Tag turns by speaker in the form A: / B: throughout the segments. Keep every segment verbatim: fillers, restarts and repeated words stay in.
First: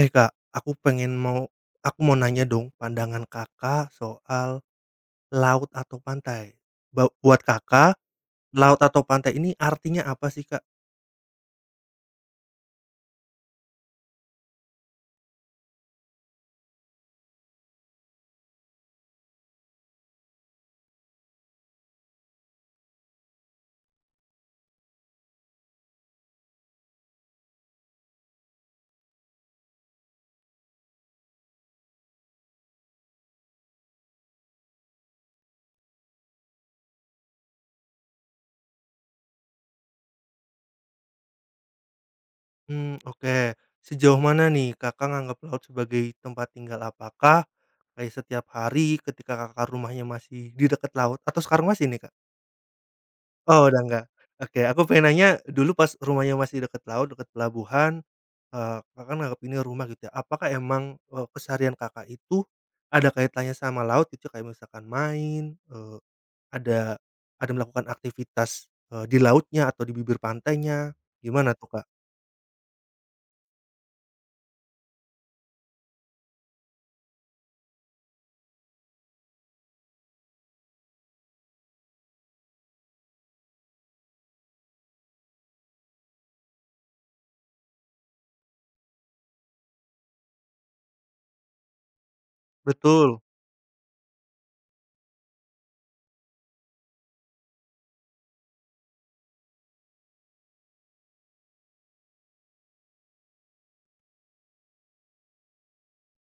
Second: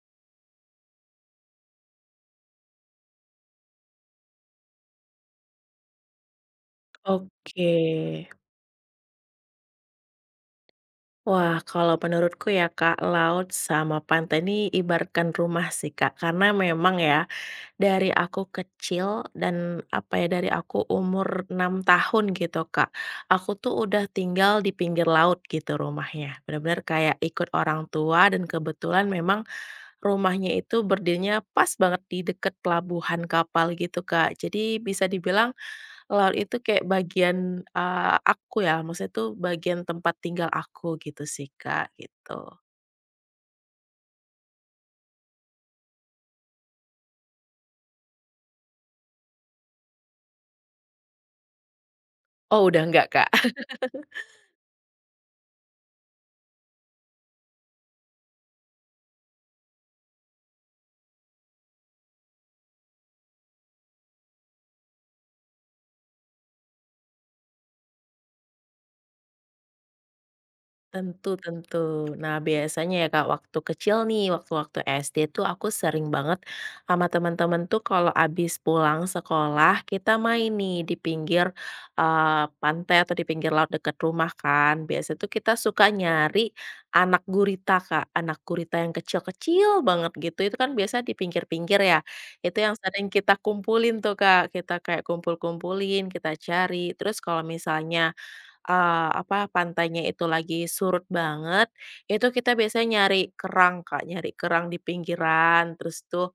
A: Eh, Kak, aku pengen mau aku mau nanya dong pandangan Kakak soal laut atau pantai. Ba buat
B: Oke.
A: Kakak, laut atau pantai ini artinya apa sih, Kak?
B: Wah, kalau menurutku ya Kak, laut sama pantai ini ibaratkan rumah sih Kak. Karena memang ya, dari aku kecil dan apa ya, dari aku umur enam tahun gitu Kak, aku tuh udah tinggal di pinggir laut gitu rumahnya. Benar-benar kayak ikut orang tua dan kebetulan memang rumahnya itu berdirinya pas banget di deket pelabuhan kapal gitu Kak. Jadi bisa dibilang laut itu kayak bagian, eee, aku ya, maksudnya tuh bagian tempat tinggal aku gitu sih, Kak, gitu.
A: Hmm, oke. Sejauh mana nih Kakak nganggap laut sebagai tempat tinggal? Apakah kayak setiap hari ketika Kakak rumahnya masih di dekat laut atau sekarang masih nih, Kak?
B: Oh, udah nggak, Kak?
A: Oh, udah nggak. Oke, aku pengen nanya, dulu pas rumahnya masih dekat laut, dekat pelabuhan, eee, Kakak kan nganggep ini rumah gitu ya, apakah emang, eee, keseharian Kakak itu ada kaitannya sama laut gitu, ya? Kayak misalkan main, eee, ada ada melakukan aktivitas, eee, di lautnya atau di bibir pantainya,
B: Tentu
A: gimana
B: tentu.
A: tuh, Kak?
B: Nah, biasanya ya Kak, waktu kecil nih, waktu-waktu S D tuh aku sering banget sama teman-teman tuh kalau abis pulang sekolah, kita main nih di pinggir, eee, pantai atau di pinggir laut dekat rumah kan. Biasa tuh kita suka nyari anak gurita Kak, anak gurita yang kecil-kecil banget gitu, itu kan biasa di pinggir-pinggir ya. Itu yang sering
A: Betul,
B: kita kumpulin tuh Kak, kita kayak kumpul-kumpulin, kita cari. Terus kalau misalnya eee, apa, pantainya itu lagi surut banget, itu kita biasanya nyari kerang, Kak, nyari kerang di pinggiran, terus tuh,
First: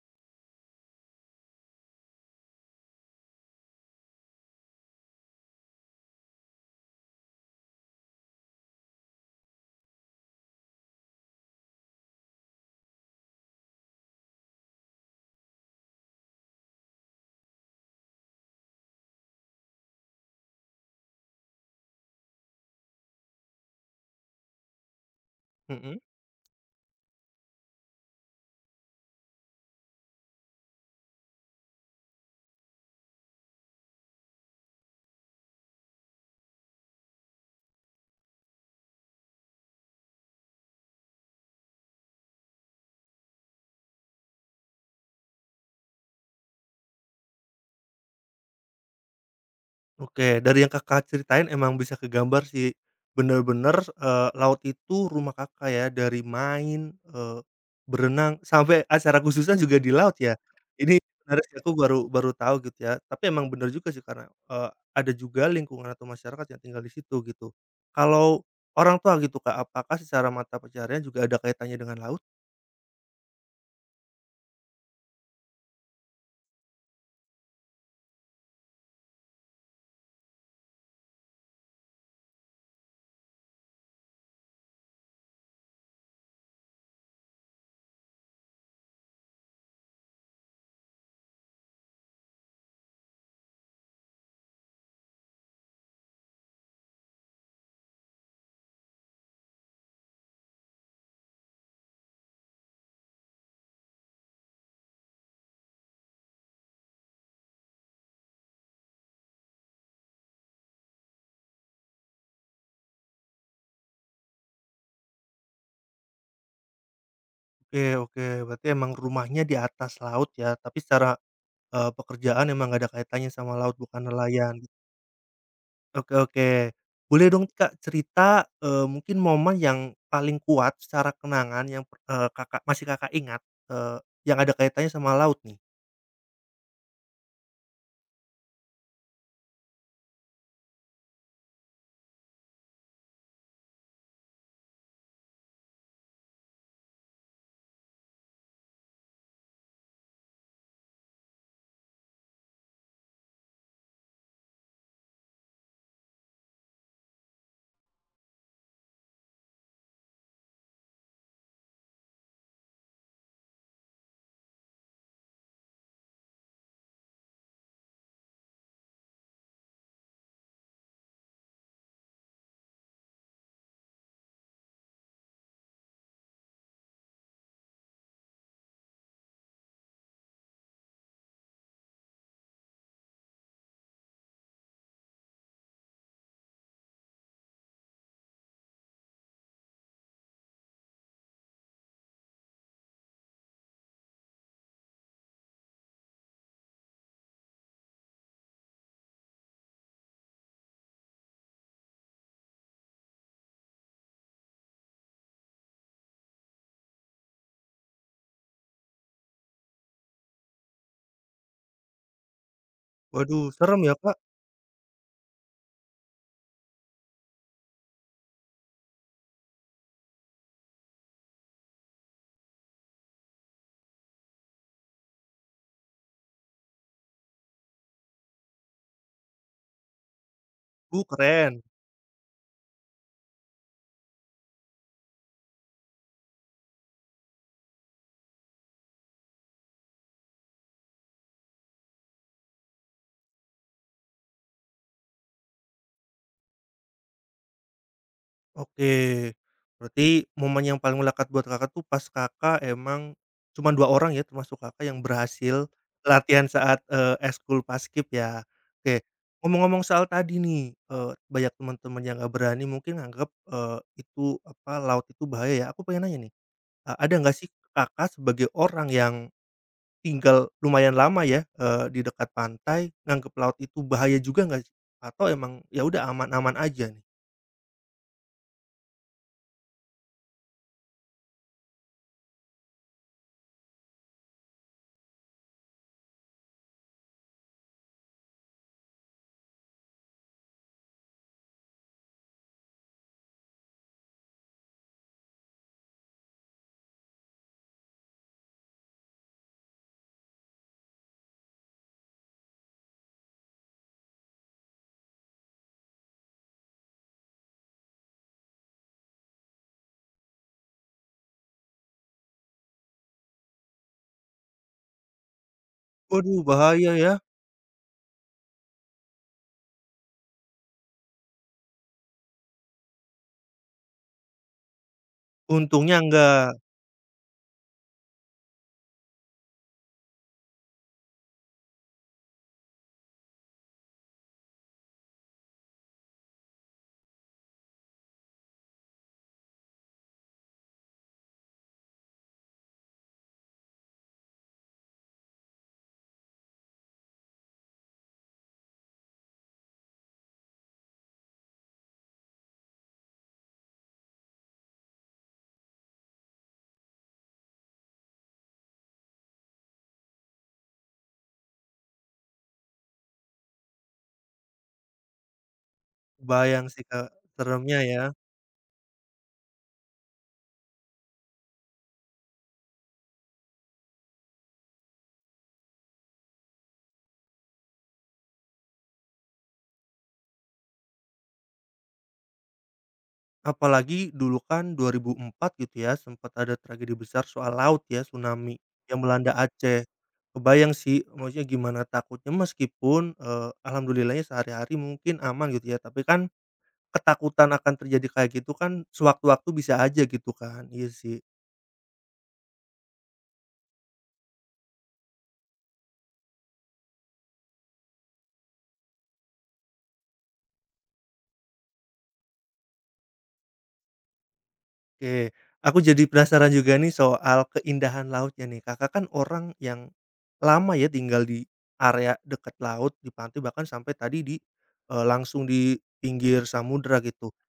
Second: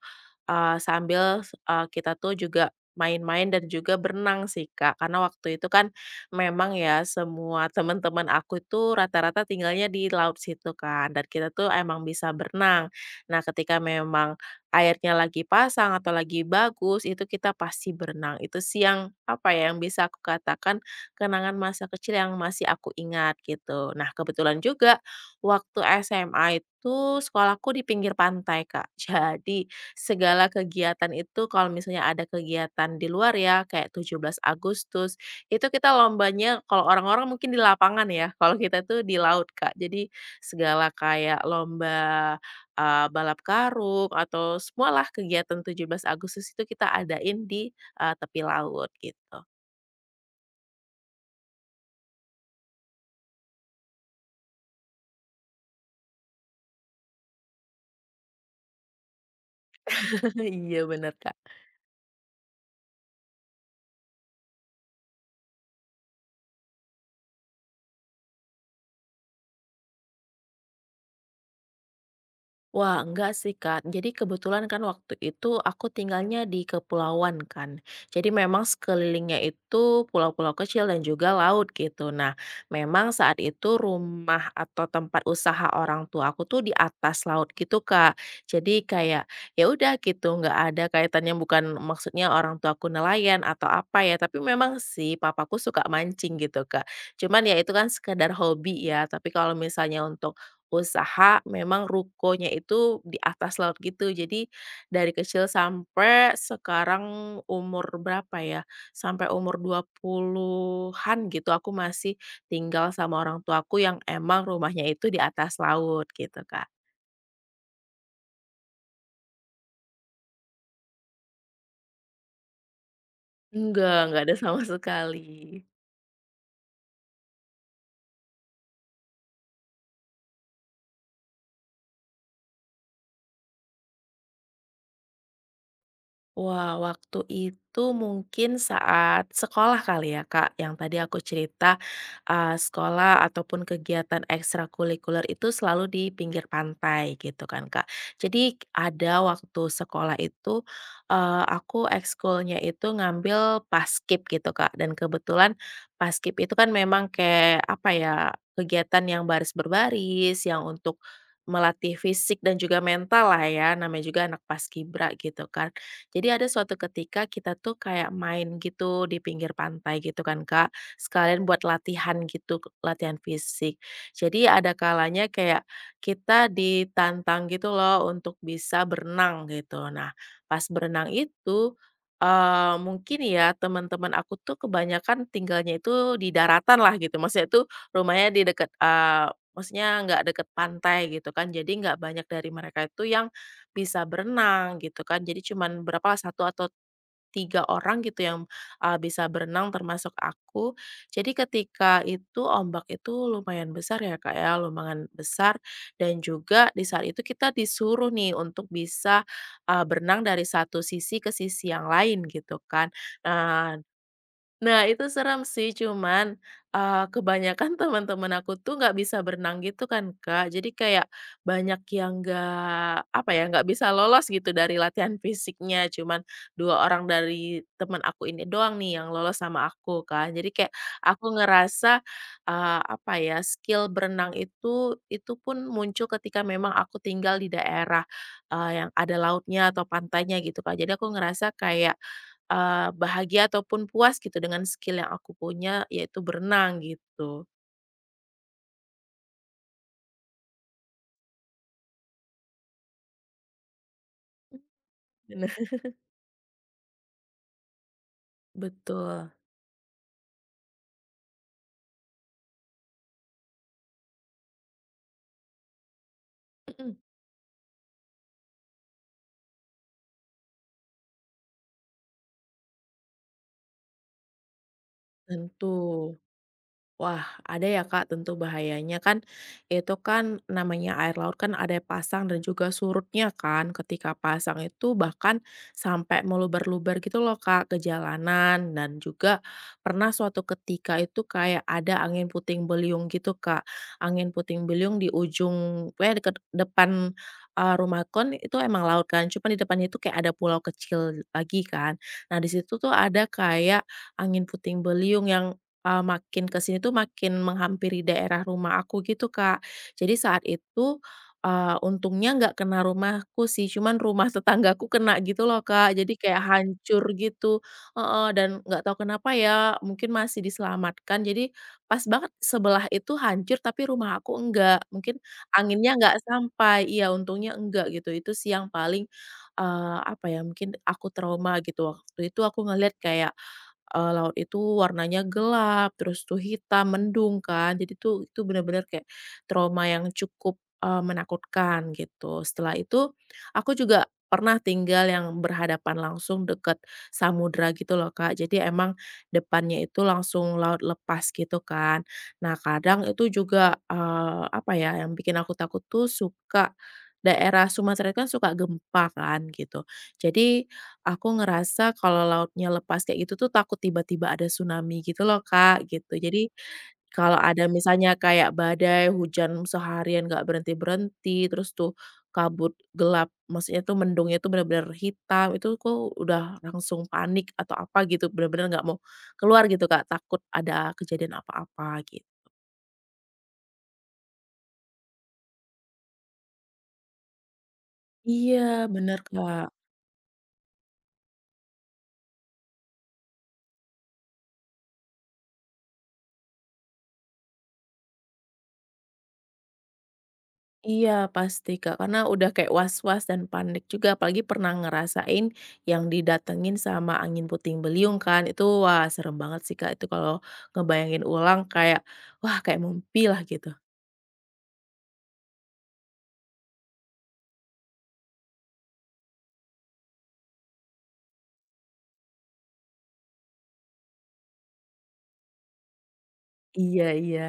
B: eee, sambil, eee, kita tuh juga main-main dan juga berenang sih, Kak. Karena waktu itu kan memang ya semua teman-teman aku itu rata-rata tinggalnya di laut situ kan, dan kita tuh emang bisa berenang. Nah, ketika memang airnya lagi pasang atau lagi bagus, itu kita pasti berenang. Itu sih yang, apa ya, yang bisa aku katakan kenangan masa kecil yang masih aku ingat gitu. Nah, kebetulan juga waktu
A: mhm.
B: S M A itu sekolahku di pinggir pantai, Kak. Jadi segala kegiatan itu kalau misalnya ada kegiatan di luar ya, kayak tujuh belas Agustus, itu kita lombanya kalau orang-orang mungkin di lapangan ya, kalau kita tuh di laut, Kak. Jadi segala kayak lomba, eee, balap karung atau semualah kegiatan tujuh belas Agustus itu kita adain di, eee, tepi laut gitu.
A: Oke, dari yang Kakak ceritain emang bisa kegambar sih, bener-bener, eee, laut itu rumah Kakak ya, dari main, eee, berenang, sampai acara khususnya juga di laut ya?
B: Iya
A: Ini
B: bener, Kak.
A: menarik sih, aku baru baru tahu gitu ya, tapi emang bener juga sih karena, eee, ada juga lingkungan atau masyarakat yang tinggal di situ gitu. Kalau orang tua gitu Kak, apakah secara mata pencaharian juga ada kaitannya dengan laut?
B: Wah, enggak sih, Kak. Jadi kebetulan kan waktu itu aku tinggalnya di kepulauan kan. Jadi memang sekelilingnya itu pulau-pulau kecil dan juga laut gitu. Nah, memang saat itu rumah atau tempat usaha orang tua aku tuh di atas laut gitu, Kak. Jadi kayak ya udah gitu, enggak ada kaitannya bukan maksudnya orang tua aku nelayan atau apa ya, tapi memang sih papaku suka mancing gitu, Kak. Cuman ya itu kan sekedar hobi ya, tapi kalau misalnya untuk usaha memang rukonya itu di atas laut gitu. Jadi dari kecil sampai sekarang umur berapa ya, sampai umur dua puluhan-an gitu aku masih tinggal sama orang tuaku yang emang rumahnya itu di atas laut gitu, Kak.
A: Oke oke, berarti emang rumahnya di atas laut ya, tapi secara, eee, pekerjaan emang nggak ada kaitannya sama laut,
B: Enggak,
A: bukan
B: enggak ada
A: nelayan.
B: sama sekali.
A: Oke oke. Boleh dong Kak cerita, eee, mungkin momen yang paling kuat secara kenangan yang, eee, Kakak masih Kakak ingat, eee, yang ada kaitannya sama laut nih?
B: Wah, waktu itu mungkin saat sekolah kali ya, Kak, yang tadi aku cerita, eee, sekolah ataupun kegiatan ekstrakurikuler itu selalu di pinggir pantai gitu kan, Kak. Jadi ada waktu sekolah itu, eee, aku ekskulnya itu ngambil Paskib gitu, Kak, dan kebetulan Paskib itu kan memang kayak apa ya, kegiatan yang baris berbaris, yang untuk melatih fisik dan juga mental lah ya, namanya juga anak paskibra gitu kan. Jadi ada suatu ketika kita tuh kayak main gitu di pinggir pantai gitu kan Kak, sekalian buat latihan gitu, latihan fisik. Jadi ada kalanya kayak kita ditantang gitu loh untuk bisa berenang gitu. Nah, pas berenang itu, eee, mungkin ya teman-teman aku tuh kebanyakan tinggalnya itu di daratan lah gitu, maksudnya itu rumahnya di dekat, eee, maksudnya nggak deket pantai gitu kan, jadi nggak banyak dari mereka itu yang bisa berenang gitu kan. Jadi cuman berapa, satu atau tiga orang gitu yang, eee, bisa berenang termasuk aku. Jadi ketika itu ombak itu lumayan besar ya, Kak, ya, lumayan besar dan juga di saat itu kita disuruh nih untuk bisa, eee, berenang dari satu sisi ke sisi yang lain gitu kan.
A: Waduh
B: Nah
A: serem ya Kak?
B: Nah, itu serem sih, cuman, eee, kebanyakan teman-teman aku tuh nggak bisa berenang gitu kan, Kak. Jadi kayak banyak yang nggak, apa ya, nggak bisa lolos gitu dari latihan fisiknya. Cuman dua orang dari teman aku ini doang nih yang lolos sama aku kan. Jadi kayak
A: Uh,
B: aku
A: keren.
B: ngerasa, eee, apa ya, skill berenang itu itu pun muncul ketika memang aku tinggal di daerah, eee, yang ada lautnya atau pantainya gitu, Kak. Jadi aku ngerasa kayak, Eee, bahagia ataupun puas gitu dengan skill yang aku punya, yaitu berenang gitu.
A: Oke. Berarti momen yang paling melekat buat Kakak tuh pas Kakak emang cuman dua orang ya termasuk
B: Mmm,
A: Kakak yang
B: bener.
A: berhasil latihan saat, eee, eskul paskib ya? Oke.
B: Betul,
A: Ngomong-ngomong soal tadi nih, eee, banyak teman-teman yang nggak berani mungkin nganggep, eee, itu apa, laut itu bahaya ya? Aku pengen nanya nih.
B: mhm,
A: Eee, ada nggak sih Kakak sebagai orang yang tinggal lumayan lama ya, eee, di dekat pantai, nganggep laut itu bahaya juga nggak sih? Atau emang ya udah
B: tentu.
A: aman-aman aja nih?
B: Wah, ada ya Kak, tentu bahayanya kan, itu kan namanya air laut kan ada pasang dan juga surutnya kan. Ketika pasang itu bahkan sampai meluber-luber gitu loh Kak ke jalanan dan juga pernah suatu ketika itu kayak ada angin puting beliung gitu Kak. Angin puting beliung di ujung pokoknya deket depan, eee, rumah kon itu emang laut kan, cuman di depannya itu kayak ada pulau kecil lagi kan. Nah di situ tuh ada kayak angin puting beliung yang Eee, makin ke sini tuh makin menghampiri daerah rumah aku gitu, Kak. Jadi saat itu, eee, untungnya nggak kena rumahku sih, cuman rumah tetanggaku kena gitu loh, Kak. Jadi
A: Waduh
B: kayak
A: bahaya
B: hancur
A: ya,
B: gitu heeh, dan nggak tahu kenapa ya, mungkin masih diselamatkan. Jadi pas banget sebelah itu hancur, tapi rumah aku enggak. Mungkin anginnya
A: untungnya
B: nggak
A: enggak.
B: sampai iya, untungnya enggak gitu. Itu sih yang paling, eee, apa ya, mungkin aku trauma gitu. Waktu itu aku ngeliat kayak eee, laut itu warnanya gelap, terus tuh hitam, mendung kan. Jadi tuh itu benar-benar kayak trauma yang cukup, eee, menakutkan gitu. Setelah itu aku juga pernah tinggal yang berhadapan langsung deket samudra gitu loh, Kak. Jadi emang depannya itu langsung laut lepas gitu kan. Nah kadang itu juga, eee, apa ya, yang bikin aku takut tuh suka daerah Sumatera itu kan suka gempa kan gitu. Jadi aku ngerasa kalau lautnya lepas kayak gitu tuh takut tiba-tiba ada tsunami gitu loh, Kak, gitu. Jadi,
A: Bayang sih Kak,
B: kalau ada
A: seremnya ya.
B: misalnya kayak badai, hujan seharian nggak berhenti-berhenti, terus tuh kabut gelap, maksudnya tuh mendungnya tuh benar-benar hitam, itu aku udah langsung panik atau apa gitu, benar-benar nggak mau keluar gitu, Kak, takut ada kejadian apa-apa, gitu.
A: Apalagi dulu kan dua nol nol empat gitu ya, sempat ada tragedi besar soal laut ya, tsunami
B: Iya,
A: yang
B: bener,
A: melanda
B: Kak.
A: Aceh. Kebayang sih, maksudnya gimana takutnya meskipun, eee, alhamdulillahnya sehari-hari mungkin aman gitu ya, tapi kan ketakutan akan terjadi kayak gitu kan sewaktu-waktu bisa aja gitu kan, iya
B: Iya
A: sih.
B: pasti Kak, karena udah kayak was-was dan panik juga, apalagi pernah ngerasain yang didatengin sama angin puting beliung kan, itu wah serem banget sih Kak, itu kalau ngebayangin ulang kayak, wah kayak mimpi lah gitu.
A: Oke, aku jadi penasaran juga nih soal keindahan lautnya nih. Kakak kan orang yang lama ya tinggal di area dekat laut, di pantai bahkan sampai tadi di, eee, langsung di pinggir samudera
B: Iya
A: gitu.
B: iya.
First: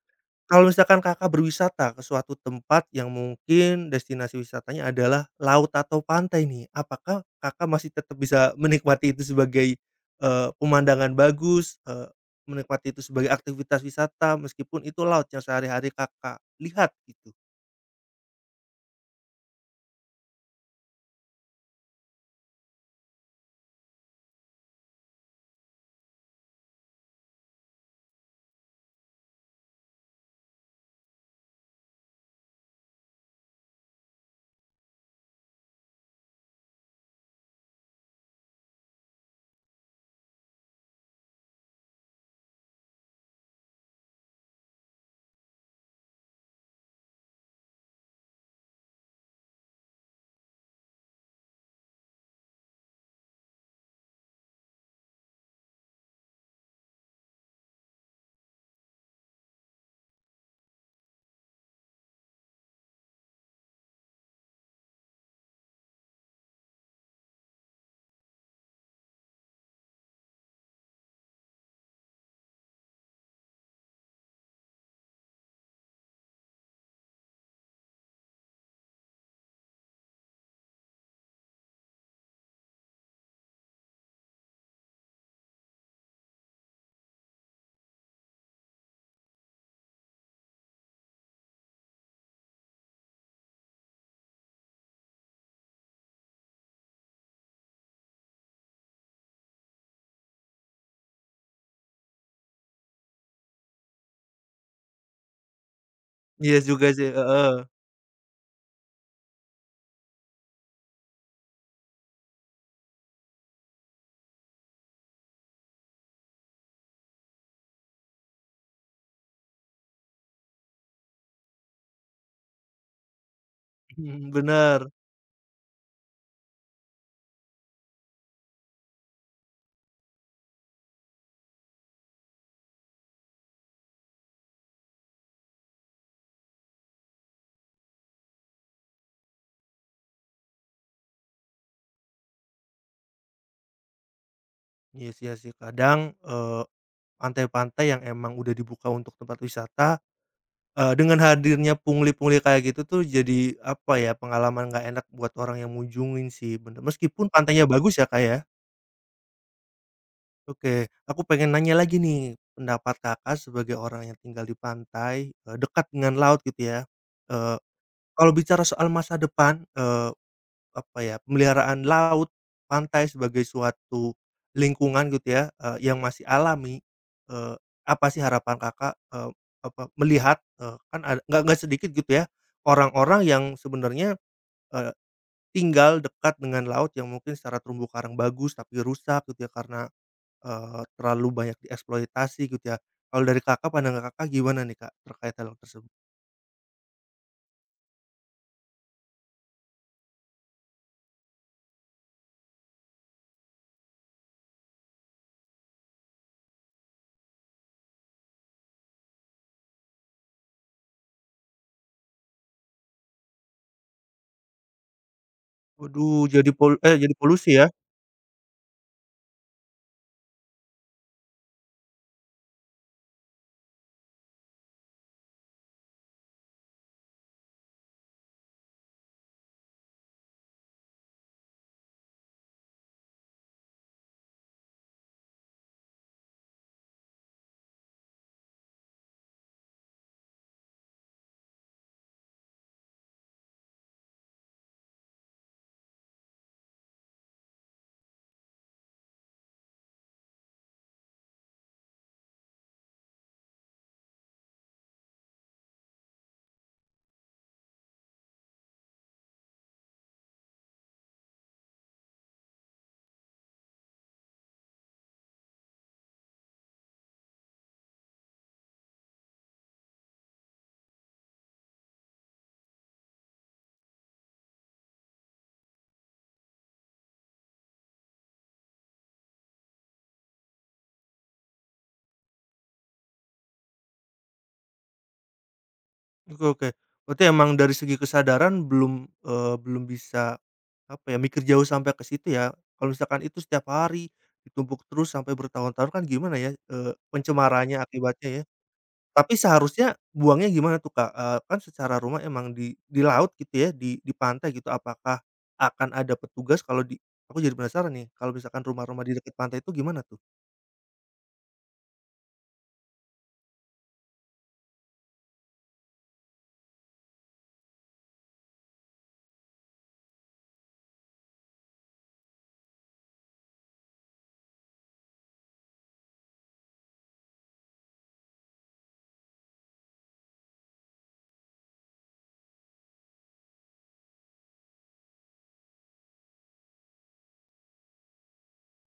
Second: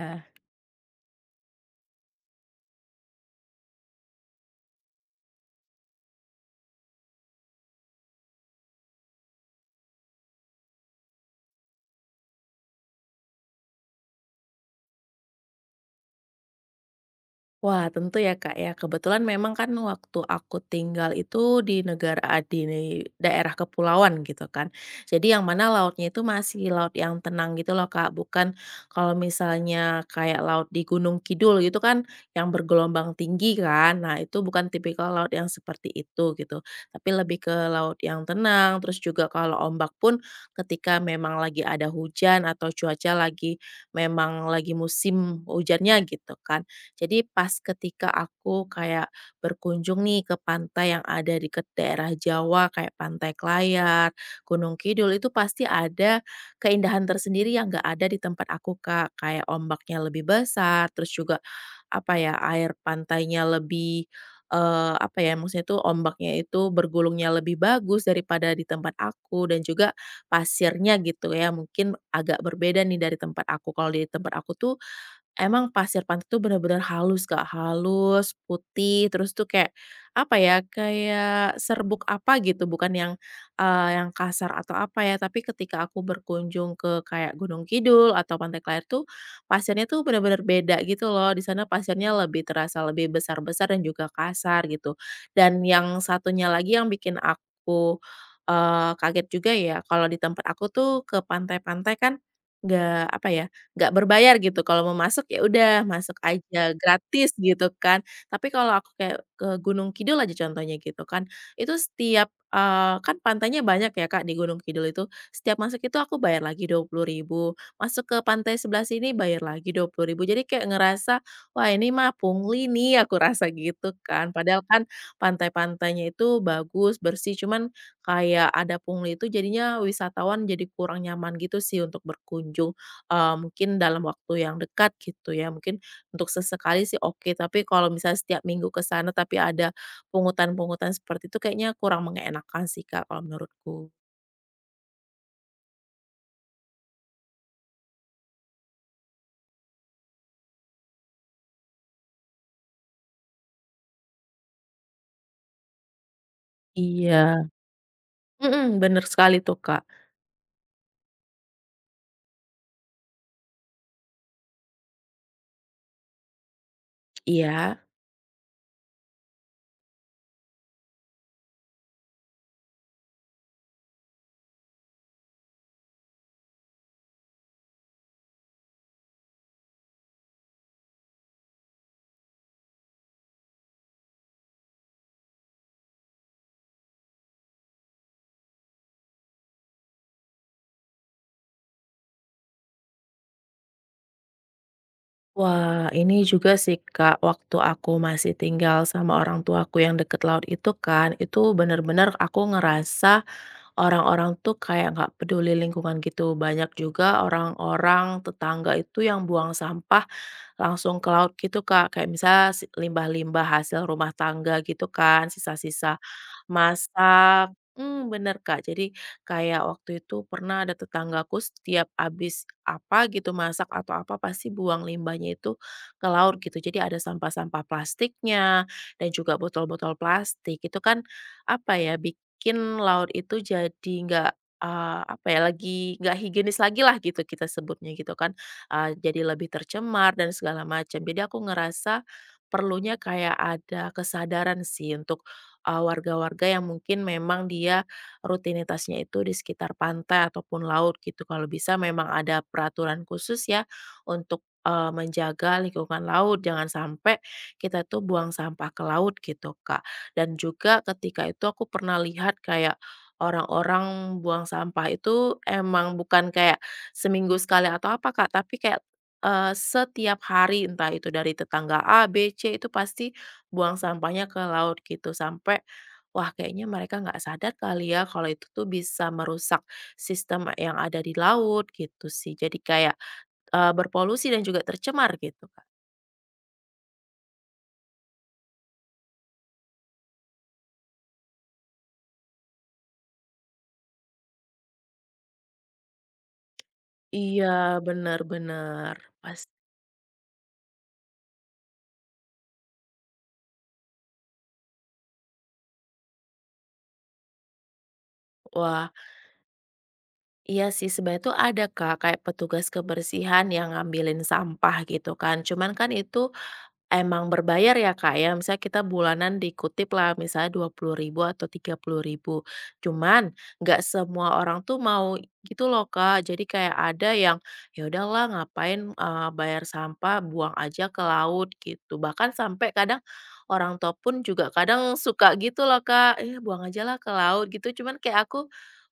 A: Kalau misalkan Kakak berwisata ke suatu tempat yang mungkin destinasi wisatanya adalah laut atau pantai nih, apakah Kakak masih tetap bisa menikmati itu sebagai, eee, pemandangan bagus, eee, menikmati itu sebagai aktivitas wisata meskipun itu laut yang sehari-hari Kakak lihat gitu?
B: Wah, tentu ya, Kak, ya. Kebetulan memang kan waktu aku tinggal itu di negara a di daerah kepulauan gitu kan. Jadi yang mana lautnya itu masih laut yang tenang gitu loh, Kak. Bukan kalau misalnya kayak laut di Gunung Kidul gitu kan yang bergelombang tinggi kan. Nah, itu bukan tipikal laut yang seperti itu gitu. Tapi lebih ke laut yang tenang, terus juga kalau ombak pun ketika memang lagi ada hujan atau cuaca lagi memang lagi musim hujannya gitu kan. Jadi pas ketika aku kayak berkunjung nih ke pantai yang ada di ke daerah Jawa kayak Pantai Klayar, Gunung Kidul itu pasti ada keindahan tersendiri yang nggak ada di tempat aku Kak, kayak ombaknya lebih besar, terus juga apa ya, air pantainya lebih, eee, apa ya, maksudnya itu ombaknya itu bergulungnya lebih bagus daripada di tempat aku dan juga pasirnya gitu ya mungkin agak berbeda nih dari tempat aku. Kalau di tempat aku tuh emang pasir pantai tuh bener-bener halus, Kak, halus, putih, terus tuh kayak, apa ya, kayak serbuk apa gitu, bukan yang, eee, yang kasar atau apa ya, tapi ketika aku berkunjung ke kayak Gunung Kidul atau Pantai Klair tuh, pasirnya tuh bener-bener beda gitu loh, di sana pasirnya lebih terasa lebih besar-besar dan juga kasar gitu. Dan yang satunya lagi yang bikin aku, eee, kaget juga ya, kalau di tempat aku tuh ke pantai-pantai kan nggak, apa ya nggak berbayar gitu, kalau mau masuk ya udah masuk
A: Iya
B: aja
A: juga sih,
B: gratis
A: heeh,
B: gitu kan. Tapi kalau aku kayak ke Gunung Kidul aja contohnya gitu kan, itu setiap eee, kan pantainya banyak ya Kak di Gunung Kidul itu, setiap masuk itu aku bayar lagi dua puluh ribu, masuk ke pantai sebelah sini bayar lagi dua puluh ribu. Jadi kayak ngerasa, "Wah ini mah pungli nih," aku rasa gitu
A: mhm,
B: kan. Padahal
A: bener.
B: kan pantai-pantainya itu bagus, bersih, cuman kayak ada pungli itu jadinya wisatawan jadi kurang nyaman gitu sih untuk berkunjung eee, mungkin dalam waktu yang dekat gitu ya, mungkin untuk sesekali sih oke, tapi kalau misalnya setiap minggu ke sana tapi ada pungutan-pungutan seperti itu kayaknya kurang mengenakan sih, Kak, kalau menurutku.
A: Iya sih iya sih, kadang, eee, pantai-pantai yang emang udah dibuka untuk tempat wisata. Eee, dengan hadirnya pungli-pungli kayak gitu tuh jadi, apa ya, pengalaman nggak enak buat orang yang mengunjungin sih, bener.
B: Iya.
A: Meskipun pantainya bagus ya, Kak, ya?
B: Mhm, bener sekali tuh, Kak.
A: Oke, aku pengen nanya lagi nih, pendapat Kakak sebagai orang yang tinggal di pantai, eee, dekat dengan laut gitu ya. Eee,
B: Iya.
A: Kalau bicara soal masa depan, eee apa ya, pemeliharaan laut, pantai sebagai suatu lingkungan gitu ya, eee, yang masih alami, eee, apa sih harapan Kakak, eee, apa, melihat, eee, kan ada nggak nggak sedikit gitu ya, orang-orang yang sebenarnya, eee, tinggal dekat dengan laut yang mungkin secara terumbu karang bagus, tapi rusak gitu ya karena, eee, terlalu banyak dieksploitasi gitu ya. Kalau dari Kakak, pandangan Kakak gimana nih Kak terkait hal tersebut?
B: Wah, ini juga sih, Kak, waktu aku masih tinggal sama orang tuaku yang deket laut itu kan, itu bener-bener aku ngerasa orang-orang tuh kayak nggak peduli lingkungan gitu. Banyak juga orang-orang tetangga itu yang buang sampah langsung ke laut gitu, Kak. Kayak misalnya si limbah-limbah hasil rumah tangga gitu kan, sisa-sisa
A: Waduh jadi pol eh, jadi polusi
B: masak
A: ya?
B: hmm bener, Kak. Jadi kayak waktu itu pernah ada tetanggaku setiap habis apa gitu, masak atau apa, pasti buang limbahnya itu ke laut gitu. Jadi ada sampah-sampah plastiknya dan juga botol-botol plastik. Itu kan apa ya, bikin laut itu jadi nggak, eee, apa ya, lagi nggak higienis lagi lah gitu kita sebutnya gitu kan eee, jadi lebih tercemar dan segala macam. Jadi aku ngerasa perlunya kayak ada kesadaran sih untuk, eee, warga-warga yang mungkin memang dia rutinitasnya itu di sekitar pantai ataupun laut gitu. Kalau bisa memang ada peraturan khusus ya untuk, eee, menjaga lingkungan laut, jangan sampai kita tuh buang sampah ke laut gitu, Kak. Dan juga ketika itu aku pernah lihat kayak orang-orang buang sampah itu emang bukan kayak seminggu sekali atau apa, Kak, tapi kayak, eee, setiap hari entah itu dari tetangga A B C itu pasti buang sampahnya ke laut gitu sampai, wah kayaknya mereka nggak sadar kali ya kalau itu tuh bisa merusak sistem yang ada di laut gitu sih. Jadi kayak, eee, berpolusi dan juga tercemar gitu, Kak.
A: Oke oke. Berarti emang dari segi kesadaran belum, eee, belum bisa, apa ya, mikir jauh sampai ke situ ya. Kalau misalkan itu setiap hari ditumpuk terus sampai bertahun-tahun kan gimana ya, eee,
B: Iya,
A: pencemarannya akibatnya ya.
B: benar-benar.
A: Tapi
B: pas
A: seharusnya buangnya gimana tuh, Kak? Eee, kan secara rumah emang di di laut gitu ya, di di pantai gitu. Apakah akan ada petugas kalau di aku jadi penasaran nih, kalau misalkan
B: Wah,
A: rumah-rumah di dekat pantai itu gimana tuh?
B: iya sih sebenarnya tuh ada, Kak, kayak petugas kebersihan yang ngambilin sampah gitu kan, cuman kan itu emang berbayar ya, Kak, ya? Misalnya kita bulanan dikutip lah, misalnya dua puluh ribu atau tiga puluh ribu. Cuman nggak semua orang tuh mau gitu loh, Kak. Jadi kayak ada yang, "Ya udahlah ngapain, eee, bayar sampah, buang aja ke laut," gitu. Bahkan sampai kadang orang tua pun juga kadang suka gitu loh, Kak, eh buang aja lah ke laut," gitu. Cuman kayak aku,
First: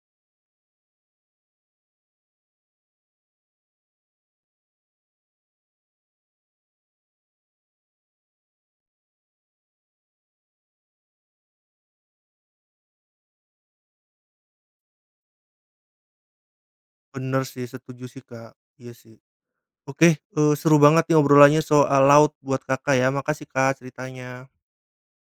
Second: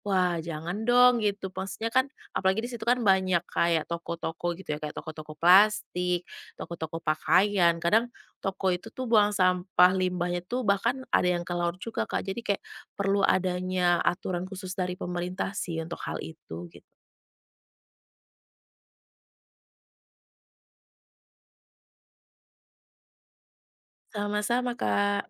B: "Wah, jangan dong," gitu. Maksudnya kan apalagi di situ kan banyak kayak toko-toko gitu ya, kayak toko-toko plastik, toko-toko pakaian, kadang toko itu tuh buang sampah limbahnya tuh bahkan ada yang ke laut juga, Kak. Jadi kayak perlu adanya aturan khusus dari pemerintah sih untuk hal itu, gitu.
A: Bener sih, setuju sih, Kak. Iya sih. Oke, eee, seru banget nih obrolannya soal laut buat Kakak ya. Makasih Kak ceritanya.
B: Sama-sama, Kak.